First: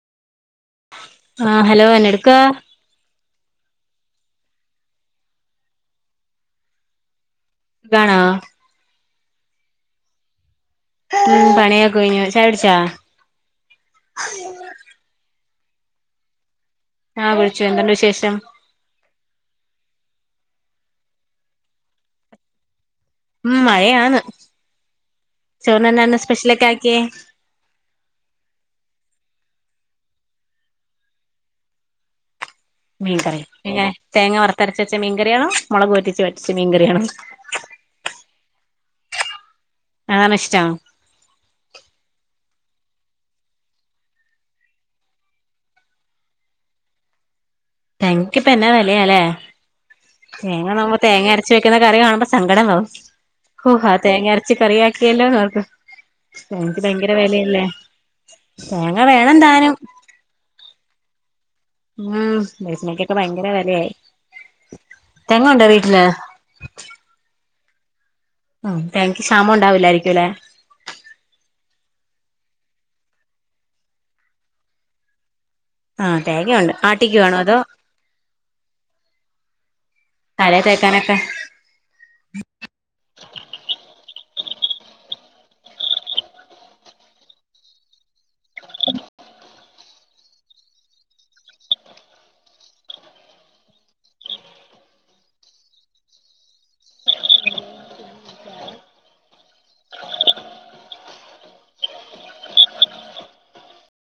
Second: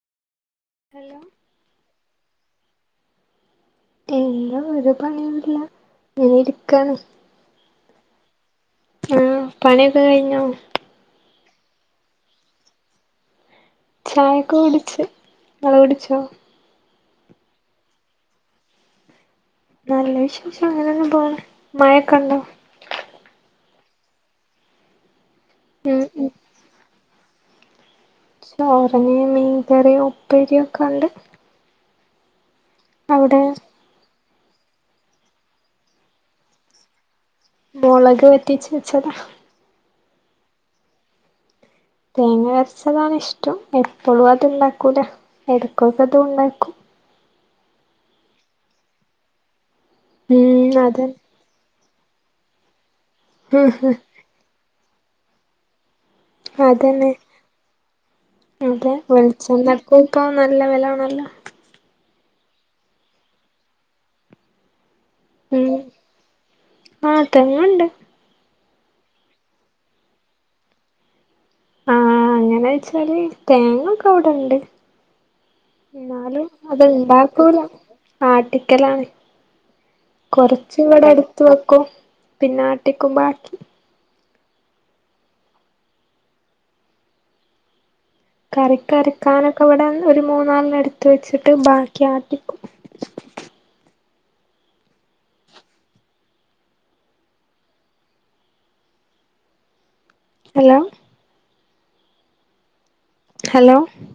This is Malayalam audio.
ഹലോ ആഹ് ഹലോ എന്നെ എടുക്ക എന്താ ഒരു പണിയുല്ല നെ ഇരിക്കാണ് സുഖാണോ ആഹ് പണിയൊക്കെ കഴിഞ്ഞോ ഉം പണിയൊക്ക കഴഞ്ഞ ച്ചായടിച്ചാ ചായൊക്കെ കുടിച്ച് നിങ്ങള് കുടിച്ചോ ആഹ് കുട്ച്ചു എന്തുണ്ട് വിശേഷം നല്ല വിശേഷം അങ്ങനെയങ്ങ് പോണ് മഴക്കണ്ടോ മഴയാണ് ഉം ചോറിന്നന്നെ ഉം സ്പെഷ്യലൊക്കെ ആക്കിയേ ചോറിന് മീൻകറിയോ ഉപ്പരിയും ഒക്കെ ഉണ്ട് മീൻകറി പിനെ തേങ്ങ വറുത്തരച്ച് വെച്ച മീൻകറിണോ മുളക് പെറ്റിച്ച് വെറ്റച്ച് മീൻകറിയാണോ മൊളക് വറ്റിച് വച്ചതാ അതാണൊ ഇഷ്ടം തേങ്ങ അരച്ചതാണ് ഇഷ്ടം എപ്പോഴും അത്ണ്ടാക്കൂല എടക്കൊക്കെ അതും ഉണ്ടാക്കും തേങ്ങക്കിപ്പോ എന്നാ വെലല്ലേ തേങ്ങ ഉം നമ അതെ തേങ്ങ അരച്ച വെക് ക്കുന്ന കറി കാണുമ്പോ സങ്കടം നാവും ഓഹ് ആ തേങ്ങ അരച്ച് കറി ആക്കിയല്ലോ നോർക്ക് തേങ്ങക്ക് അതന്നെ ഭയങ്കര വിലല്ലേ അതെ വെളിച്ചണ്ണക്കിപ്പം നല്ല വെല ആണല്ലോ ഉം വെളിച്ചണ്ണക്കൊക്കെ ഭയങ്കര വെലയായി തെങ്ങുണ്ടോ വീട്ടില് തേങ്ങ് ഉണ്ട് ഉ തേങ്ങക്ക് ക്ഷാമം ഉണ്ടാവില്ലായിരിക്കും അല്ലേ ആഹ് അങ്ങനെ വെച്ചാല് തേങ്ങൊക്കെ അവിടെണ്ട് ആഹ് എന്നാലും തേങ്ങയുണ്ട് ആട്ടിക്കുവാണോ അത്ണ്ടാക്കൂല അതോ ആട്ടിക്കലാണ് തലേ കൊറച്ച് ഇവിടെ തേക്കാനൊക്കെ എടുത്ത് വെക്കും പിന്നെ ആട്ടിക്കും ബാക്കി- കറിക്ക് അക്കരക്കാനൊക്കെ ഇവിടെ ഒരു മൂന്നാലെണ്ണം അടുത്ത് വെച്ചിട്ട് ബാക്കി ആട്ടിക്കും [inaudible] ഉ [inaudible] ഹലോ ഹലോ